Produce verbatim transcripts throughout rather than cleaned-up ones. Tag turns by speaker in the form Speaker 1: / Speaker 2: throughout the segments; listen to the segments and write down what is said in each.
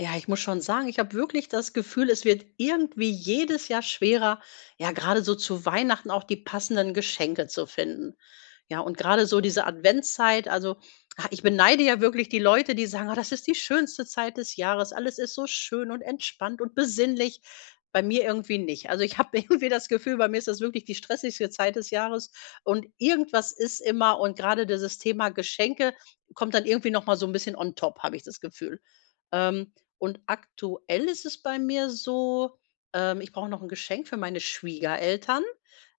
Speaker 1: Ja, ich muss schon sagen, ich habe wirklich das Gefühl, es wird irgendwie jedes Jahr schwerer, ja, gerade so zu Weihnachten auch die passenden Geschenke zu finden. Ja, und gerade so diese Adventszeit, also ah, ich beneide ja wirklich die Leute, die sagen, ah, das ist die schönste Zeit des Jahres, alles ist so schön und entspannt und besinnlich. Bei mir irgendwie nicht. Also ich habe irgendwie das Gefühl, bei mir ist das wirklich die stressigste Zeit des Jahres und irgendwas ist immer und gerade dieses Thema Geschenke kommt dann irgendwie noch mal so ein bisschen on top, habe ich das Gefühl. Ähm, und aktuell ist es bei mir so, ähm, ich brauche noch ein Geschenk für meine Schwiegereltern.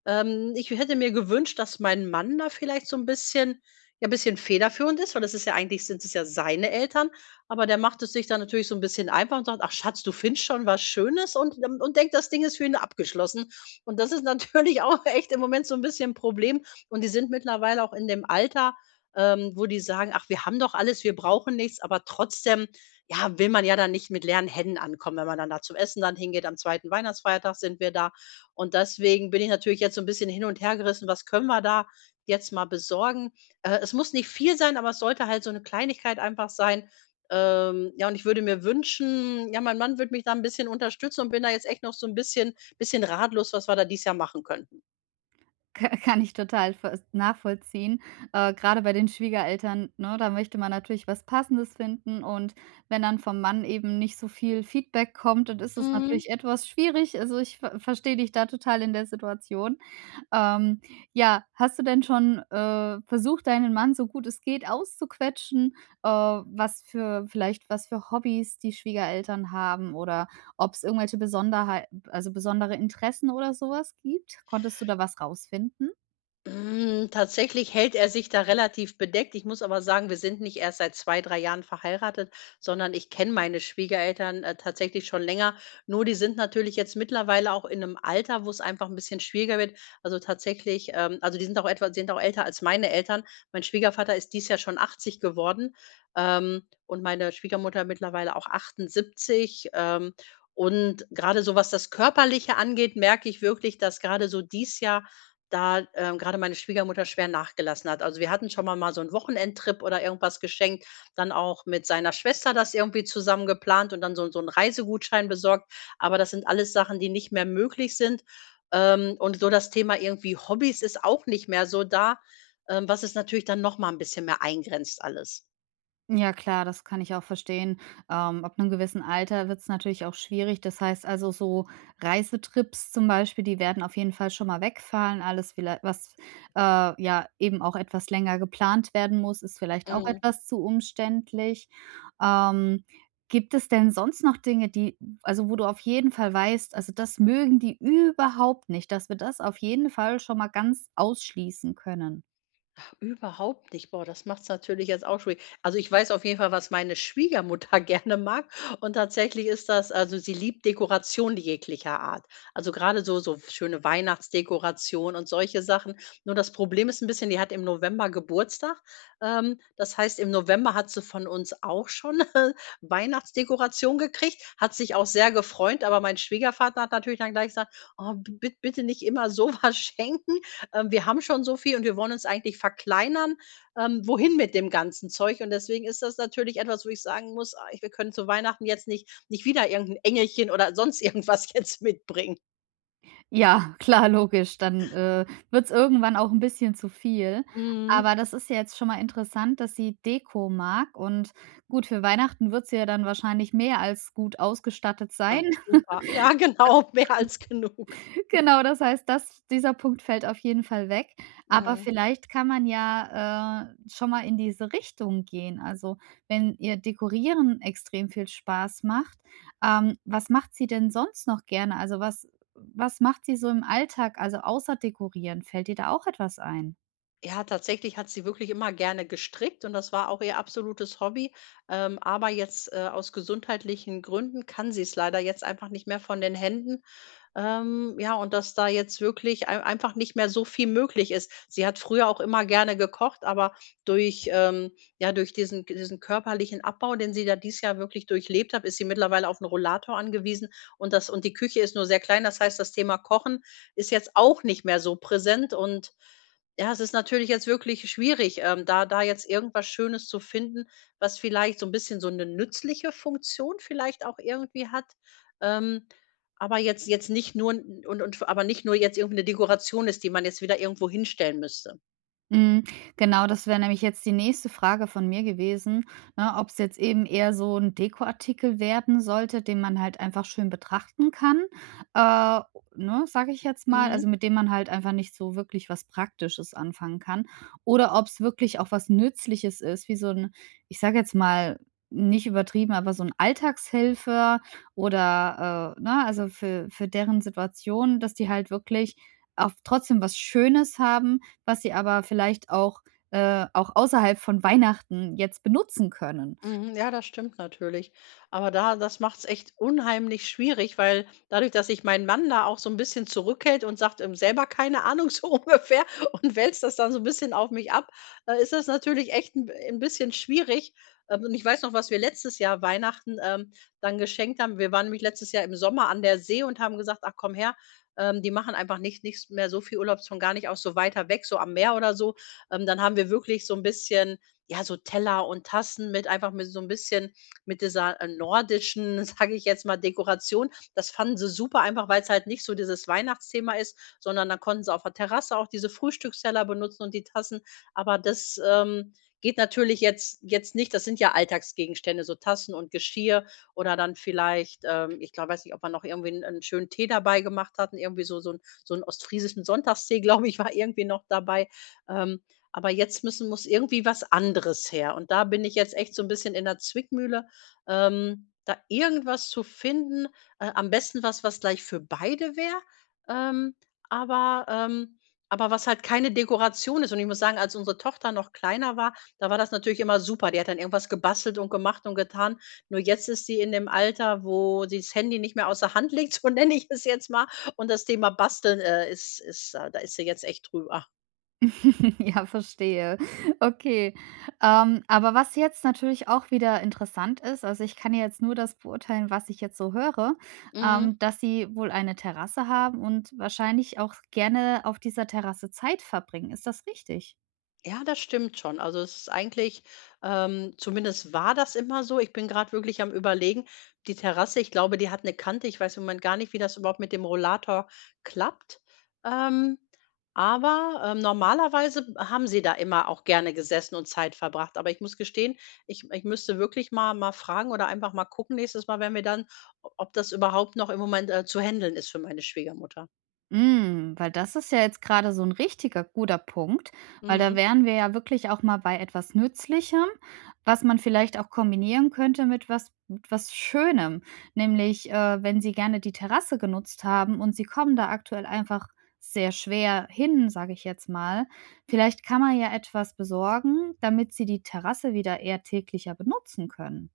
Speaker 1: Ähm, ich hätte mir gewünscht, dass mein Mann da vielleicht so ein bisschen ja, ein bisschen federführend ist, weil das ist ja eigentlich sind es ja seine Eltern, aber der macht es sich dann natürlich so ein bisschen einfach und sagt: „Ach Schatz, du findest schon was Schönes“ und ähm, und denkt, das Ding ist für ihn abgeschlossen. Und das ist natürlich auch echt im Moment so ein bisschen 'n Problem. Und die sind mittlerweile auch in dem Alter, ähm, wo die sagen: „Ach, wir haben doch alles, wir brauchen nichts“, aber trotzdem ja, will man ja dann nicht mit leeren Händen ankommen, wenn man dann da zum Essen dann hingeht. Am zweiten Weihnachtsfeiertag sind wir da. Und deswegen bin ich natürlich jetzt so ein bisschen hin und her gerissen, was können wir da jetzt mal besorgen? Äh, es muss nicht viel sein, aber es sollte halt so eine Kleinigkeit einfach sein. Ähm, ja, und ich würde mir wünschen, ja, mein Mann würde mich da ein bisschen unterstützen und bin da jetzt echt noch so ein bisschen bisschen ratlos, was wir da dieses Jahr machen könnten.
Speaker 2: Ka kann ich total vers nachvollziehen. Äh, grade bei den Schwiegereltern, ne, da möchte man natürlich was Passendes finden, und wenn dann vom Mann eben nicht so viel Feedback kommt, dann ist es natürlich
Speaker 1: Mhm.
Speaker 2: etwas schwierig. Also, ich ver verstehe dich da total in der Situation. Ähm, ja, hast du denn schon, äh, versucht, deinen Mann so gut es geht auszuquetschen, äh, was für vielleicht was für Hobbys die Schwiegereltern haben, oder ob es irgendwelche Besonderheit, also, besondere Interessen oder sowas gibt? Konntest du da was rausfinden?
Speaker 1: Hm, tatsächlich hält er sich da relativ bedeckt. Ich muss aber sagen, wir sind nicht erst seit zwei, drei Jahren verheiratet, sondern ich kenne meine Schwiegereltern, äh, tatsächlich schon länger. Nur die sind natürlich jetzt mittlerweile auch in einem Alter, wo es einfach ein bisschen schwieriger wird. Also, tatsächlich, ähm also, die sind auch etwa sind auch älter als meine Eltern. Mein Schwiegervater ist dieses Jahr schon achtzig geworden, ähm, und meine Schwiegermutter mittlerweile auch achtundsiebzig. Ähm, und gerade so, was das Körperliche angeht, merke ich wirklich, dass gerade so dieses Jahr da, ähm, grade meine Schwiegermutter schwer nachgelassen hat. Also, wir hatten schon mal mal so 'n Wochenendtrip oder irgendwas geschenkt, dann auch mit seiner Schwester das irgendwie zusammen geplant und dann so so einen Reisegutschein besorgt. Aber das sind alles Sachen, die nicht mehr möglich sind. Ähm, und so das Thema irgendwie Hobbys ist auch nicht mehr so da, ähm, was es natürlich dann noch mal 'n bisschen mehr eingrenzt alles.
Speaker 2: Ja, klar, das kann ich auch verstehen. Ähm, ab einem gewissen Alter wird es natürlich auch schwierig. Das heißt, also, so Reisetrips zum Beispiel, die werden auf jeden Fall schon mal wegfallen. Alles, vielleicht, was äh, ja eben auch etwas länger geplant werden muss, ist vielleicht auch
Speaker 1: Mhm.
Speaker 2: etwas zu umständlich. Ähm, gibt es denn sonst noch Dinge, die, also, wo du auf jeden Fall weißt, also, das mögen die überhaupt nicht, dass wir das auf jeden Fall schon mal ganz ausschließen können?
Speaker 1: Überhaupt nicht. Boah, das macht's natürlich jetzt auch schwierig. Also, ich weiß auf jeden Fall, was meine Schwiegermutter gerne mag und tatsächlich ist das also, sie liebt Dekoration jeglicher Art. Also, gerade so so schöne Weihnachtsdekoration und solche Sachen. Nur das Problem ist ein bisschen, die hat im November Geburtstag. Ähm, das heißt, im November hat sie von uns auch schon Weihnachtsdekoration gekriegt, hat sich auch sehr gefreut, aber mein Schwiegervater hat natürlich dann gleich gesagt: „Oh, b bitte nicht immer so was schenken. Ähm, wir haben schon so viel und wir wollen uns eigentlich verkleinern. Ähm, wohin mit dem ganzen Zeug? Und deswegen ist das natürlich etwas, wo ich sagen muss, ah, ich wir können zu Weihnachten jetzt nicht nicht wieder irgendein Engelchen oder sonst irgendwas jetzt mitbringen.
Speaker 2: Ja, klar, logisch. Dann, äh, wird's irgendwann auch ein bisschen zu viel.
Speaker 1: Mhm.
Speaker 2: Aber das ist ja jetzt schon mal interessant, dass sie Deko mag, und gut, für Weihnachten wird sie ja dann wahrscheinlich mehr als gut ausgestattet sein.
Speaker 1: Ah, super. Ja, genau, mehr als genug.
Speaker 2: Genau, das heißt, das dieser Punkt fällt auf jeden Fall weg. Aber
Speaker 1: Mhm.
Speaker 2: vielleicht kann man ja, äh, schon mal in diese Richtung gehen. Also, wenn ihr Dekorieren extrem viel Spaß macht, ähm, was macht sie denn sonst noch gerne? Also, was was macht sie so im Alltag, also außer Dekorieren? Fällt dir da auch etwas ein?
Speaker 1: Ja, tatsächlich hat sie wirklich immer gerne gestrickt und das war auch ihr absolutes Hobby. Ähm, aber jetzt äh, aus gesundheitlichen Gründen kann sie es leider jetzt einfach nicht mehr von den Händen. Ähm, ja, und dass da jetzt wirklich ei- einfach nicht mehr so viel möglich ist. Sie hat früher auch immer gerne gekocht, aber durch, ähm, ja, durch diesen, diesen körperlichen Abbau, den sie da dieses Jahr wirklich durchlebt hat, ist sie mittlerweile auf einen Rollator angewiesen und das, und die Küche ist nur sehr klein. Das heißt, das Thema Kochen ist jetzt auch nicht mehr so präsent und ja, es ist natürlich jetzt wirklich schwierig, ähm, da da jetzt irgendwas Schönes zu finden, was vielleicht so ein bisschen so eine nützliche Funktion vielleicht auch irgendwie hat. Ähm, aber jetzt jetzt nicht nur 'n und und aber nicht nur jetzt irgendwie 'ne Dekoration ist, die man jetzt wieder irgendwo hinstellen müsste.
Speaker 2: Mhm, genau, das wäre nämlich jetzt die nächste Frage von mir gewesen, ne, ob es jetzt eben eher so ein Dekoartikel werden sollte, den man halt einfach schön betrachten kann, äh, ne, sage ich jetzt mal,
Speaker 1: Mhm.
Speaker 2: also, mit dem man halt einfach nicht so wirklich was Praktisches anfangen kann. Oder ob es wirklich auch was Nützliches ist, wie so ein, ich sage jetzt mal, nicht übertrieben, aber so ein Alltagshelfer, oder, äh, ne, also, für für deren Situation, dass die halt wirklich auch trotzdem was Schönes haben, was sie aber vielleicht auch äh, auch außerhalb von Weihnachten jetzt benutzen können.
Speaker 1: Mhm, ja, das stimmt natürlich. Aber da Das macht's echt unheimlich schwierig, weil dadurch, dass sich mein Mann da auch so ein bisschen zurückhält und sagt, ähm: „Selber keine Ahnung“, so ungefähr und wälzt das dann so ein bisschen auf mich ab, äh, ist das natürlich echt ein 'n bisschen schwierig. Ähm, und ich weiß noch, was wir letztes Jahr Weihnachten, ähm, dann geschenkt haben. Wir waren nämlich letztes Jahr im Sommer an der See und haben gesagt: „Ach, komm her“, ähm, die machen einfach nicht nicht mehr so viel Urlaub, schon gar nicht auch so weiter weg, so am Meer oder so. Ähm, dann haben wir wirklich so ein bisschen ja, so Teller und Tassen mit einfach mit so ein bisschen mit dieser, äh, nordischen, sage ich jetzt mal, Dekoration. Das fanden sie super, einfach weil es halt nicht so dieses Weihnachtsthema ist, sondern dann konnten sie auf der Terrasse auch diese Frühstücksteller benutzen und die Tassen. Aber das, ähm, geht natürlich jetzt jetzt nicht. Das sind ja Alltagsgegenstände, so Tassen und Geschirr oder dann vielleicht, ähm, ich glaube, weiß nicht, ob man noch irgendwie einen 'n schönen Tee dabei gemacht hatten, irgendwie so so ein so 'n ostfriesischen Sonntagstee, glaube ich, war irgendwie noch dabei. Ähm, aber jetzt müssen muss irgendwie was anderes her. Und da bin ich jetzt echt so ein bisschen in der Zwickmühle, ähm, da irgendwas zu finden, äh, am besten was, was gleich für beide wäre, ähm, aber ähm, aber was halt keine Dekoration ist. Und ich muss sagen, als unsere Tochter noch kleiner war, da war das natürlich immer super. Die hat dann irgendwas gebastelt und gemacht und getan. Nur jetzt ist sie in dem Alter, wo sie das Handy nicht mehr aus der Hand legt, so nenne ich es jetzt mal. Und das Thema Basteln, äh, ist ist, äh da ist sie jetzt echt drüber.
Speaker 2: Ja, verstehe. Okay. Ähm, aber was jetzt natürlich auch wieder interessant ist, also, ich kann ja jetzt nur das beurteilen, was ich jetzt so höre,
Speaker 1: Mhm.
Speaker 2: ähm, dass Sie wohl eine Terrasse haben und wahrscheinlich auch gerne auf dieser Terrasse Zeit verbringen. Ist das richtig?
Speaker 1: Ja, das stimmt schon. Also, es ist eigentlich ähm, zumindest war das immer so. Ich bin gerade wirklich am Überlegen. Die Terrasse, ich glaube, die hat eine Kante. Ich weiß im Moment gar nicht, wie das überhaupt mit dem Rollator klappt. Ähm, aber, ähm, Normalerweise haben sie da immer auch gerne gesessen und Zeit verbracht. Aber ich muss gestehen, ich ich müsste wirklich mal mal fragen oder einfach mal gucken nächstes Mal, wenn wir dann ob das überhaupt noch im Moment, äh, zu handeln ist für meine Schwiegermutter.
Speaker 2: Mm, weil das ist ja jetzt gerade so ein richtiger guter Punkt, weil da
Speaker 1: Mhm.
Speaker 2: wären wir ja wirklich auch mal bei etwas Nützlichem, was man vielleicht auch kombinieren könnte mit was mit was Schönem. Nämlich, äh, wenn Sie gerne die Terrasse genutzt haben und Sie kommen da aktuell einfach sehr schwer hin, sage ich jetzt mal. Vielleicht kann man ja etwas besorgen, damit Sie die Terrasse wieder eher täglicher benutzen können.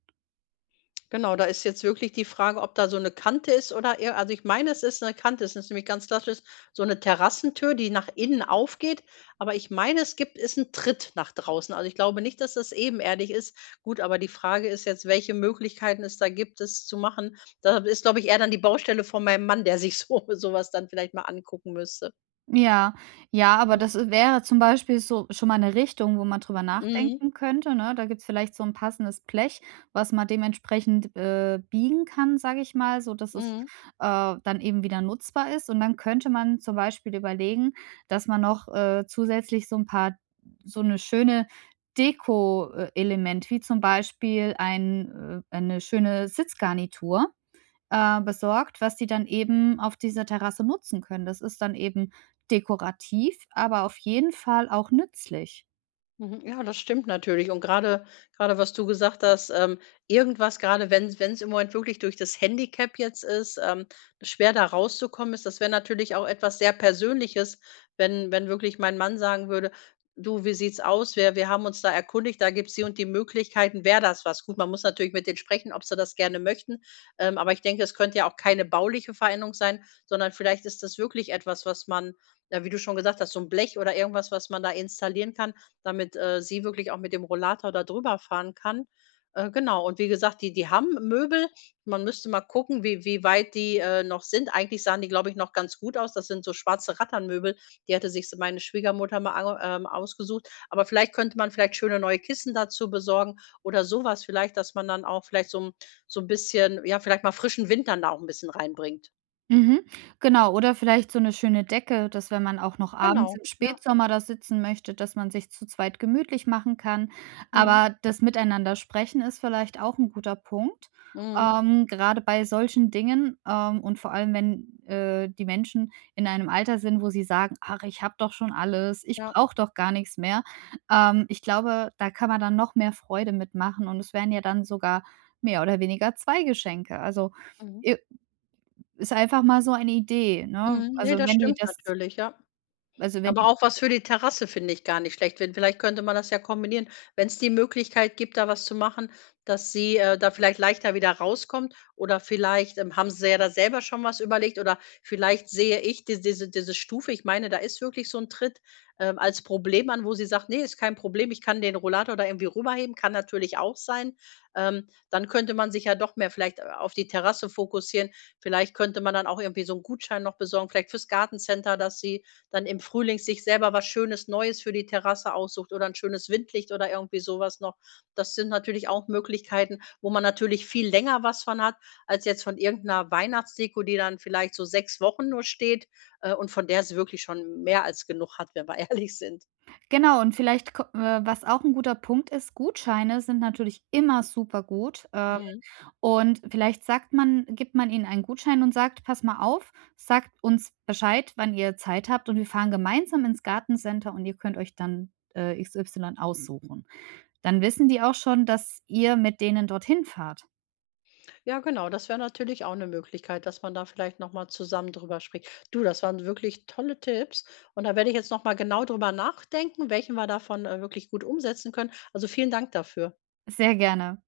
Speaker 1: Genau, da ist jetzt wirklich die Frage, ob da so eine Kante ist oder eher, also ich meine, es ist eine Kante. Es ist nämlich ganz klassisch so eine Terrassentür, die nach innen aufgeht, aber ich meine, es gibt ist ein Tritt nach draußen. Also ich glaube nicht, dass das ebenerdig ist. Gut, aber die Frage ist jetzt, welche Möglichkeiten es da gibt, es zu machen. Da ist, glaube ich, eher dann die Baustelle von meinem Mann, der sich so so was dann vielleicht mal angucken müsste.
Speaker 2: Ja, ja, aber
Speaker 1: Mhm.
Speaker 2: das, äh, wäre zum Beispiel so schon mal 'ne Richtung, wo man drüber
Speaker 1: Mhm,
Speaker 2: nachdenken könnte, ne? Da gibt's vielleicht so 'n passendes Blech, was man dementsprechend, äh, biegen kann, sage ich mal, sodass es,
Speaker 1: mhm.
Speaker 2: äh, dann eben wieder nutzbar ist. Und dann könnte man zum Beispiel überlegen, dass man noch, äh, zusätzlich so 'n paar so 'ne schöne Deko, äh, Element, wie zum Beispiel ein äh, eine schöne Sitzgarnitur äh, besorgt, was die dann eben auf dieser Terrasse nutzen können. Das ist dann eben dekorativ, aber auf jeden Fall auch nützlich.
Speaker 1: Mhm. Ja, das stimmt natürlich. Und gerade gerade was du gesagt hast, ähm, irgendwas, gerade wenn wenn es im Moment wirklich durch das Handicap jetzt ist, ähm, schwer da rauszukommen ist, das wäre natürlich auch etwas sehr Persönliches, wenn wenn wirklich mein Mann sagen würde: „Du, wie sieht's aus? Wir wir haben uns da erkundigt, da gibt's die und die Möglichkeiten. Wäre das was?“ Gut, man muss natürlich mit denen sprechen, ob sie das gerne möchten, ähm, aber ich denke, es könnte ja auch keine bauliche Veränderung sein, sondern vielleicht ist das wirklich etwas, was man, ja, wie du schon gesagt hast, so ein Blech oder irgendwas, was man da installieren kann, damit, äh, sie wirklich auch mit dem Rollator da drüber fahren kann. Äh, genau, und wie gesagt, die die haben Möbel. Man müsste mal gucken, wie wie weit die, äh, noch sind. Eigentlich sahen die, glaube ich, noch ganz gut aus. Das sind so schwarze Ratternmöbel. Die hatte sich so meine Schwiegermutter mal ange ähm, ausgesucht. Aber vielleicht könnte man vielleicht schöne neue Kissen dazu besorgen oder sowas vielleicht, dass man dann auch vielleicht so 'n so ein bisschen ja, vielleicht mal frischen Wind dann da auch ein bisschen reinbringt.
Speaker 2: Mhm. Genau, oder vielleicht so 'ne schöne Decke, dass wenn man auch noch abends
Speaker 1: Genau,
Speaker 2: im
Speaker 1: ja.
Speaker 2: Spätsommer da sitzen möchte, dass man sich zu zweit gemütlich machen kann.
Speaker 1: Mhm.
Speaker 2: Aber das Miteinander sprechen ist vielleicht auch 'n guter Punkt,
Speaker 1: Mhm.
Speaker 2: ähm, grade bei solchen Dingen, ähm, und vor allem, wenn, äh, die Menschen in einem Alter sind, wo sie sagen: „Ach, ich habe doch schon alles, ich
Speaker 1: Ja.
Speaker 2: brauche doch gar nix mehr.“ Ähm, ich glaube, da kann man dann noch mehr Freude mitmachen, und es wären ja dann sogar mehr oder weniger zwei Geschenke. Also,
Speaker 1: Mhm.
Speaker 2: i ist einfach mal so eine Idee, ne?
Speaker 1: Mhm. Ne,
Speaker 2: Also,
Speaker 1: das
Speaker 2: wenn die
Speaker 1: stimmt
Speaker 2: das,
Speaker 1: natürlich, ja.
Speaker 2: also, wenn
Speaker 1: Aber
Speaker 2: die
Speaker 1: auch was für die Terrasse finde ich gar nicht schlecht. Wenn Vielleicht könnte man das ja kombinieren, wenn es die Möglichkeit gibt, da was zu machen, dass sie, äh, da vielleicht leichter wieder rauskommt oder vielleicht, ähm, haben sie ja da selber schon was überlegt oder vielleicht sehe ich die diese diese Stufe, ich meine, da ist wirklich so ein Tritt, ähm, als Problem an, wo sie sagt: „Nee, ist kein Problem, ich kann den Rollator da irgendwie rüberheben.“ Kann natürlich auch sein. Ähm, dann könnte man sich ja doch mehr vielleicht, äh, auf die Terrasse fokussieren. Vielleicht könnte man dann auch irgendwie so einen Gutschein noch besorgen, vielleicht fürs Gartencenter, dass sie dann im Frühling sich selber was Schönes Neues für die Terrasse aussucht oder 'n schönes Windlicht oder irgendwie so was noch. Das sind natürlich auch Möglichkeiten, wo man natürlich viel länger was von hat, als jetzt von irgend 'ner Weihnachtsdeko, die dann vielleicht so sechs Wochen nur steht, äh, und von der es wirklich schon mehr als genug hat, wenn wir ehrlich sind.
Speaker 2: genau, und vielleicht ko äh, was auch 'n guter Punkt ist, Gutscheine sind natürlich immer supergut, ähm,
Speaker 1: Mhm.
Speaker 2: und vielleicht sagt man, gibt man ihnen einen Gutschein und sagt: „Pass mal auf, sagt uns Bescheid, wann ihr Zeit habt, und wir fahren gemeinsam ins Gartencenter und ihr könnt euch dann, äh, X Y aussuchen.“ Dann wissen die auch schon, dass ihr mit denen dorthin fahrt.
Speaker 1: Ja, genau, das wäre natürlich auch 'ne Möglichkeit, dass man da vielleicht noch mal zusammen drüber spricht. Du, das waren wirklich tolle Tipps und da werde ich jetzt noch mal genau drüber nachdenken, welchen wir davon, äh, wirklich gut umsetzen können. Also, vielen Dank dafür.
Speaker 2: Sehr gerne.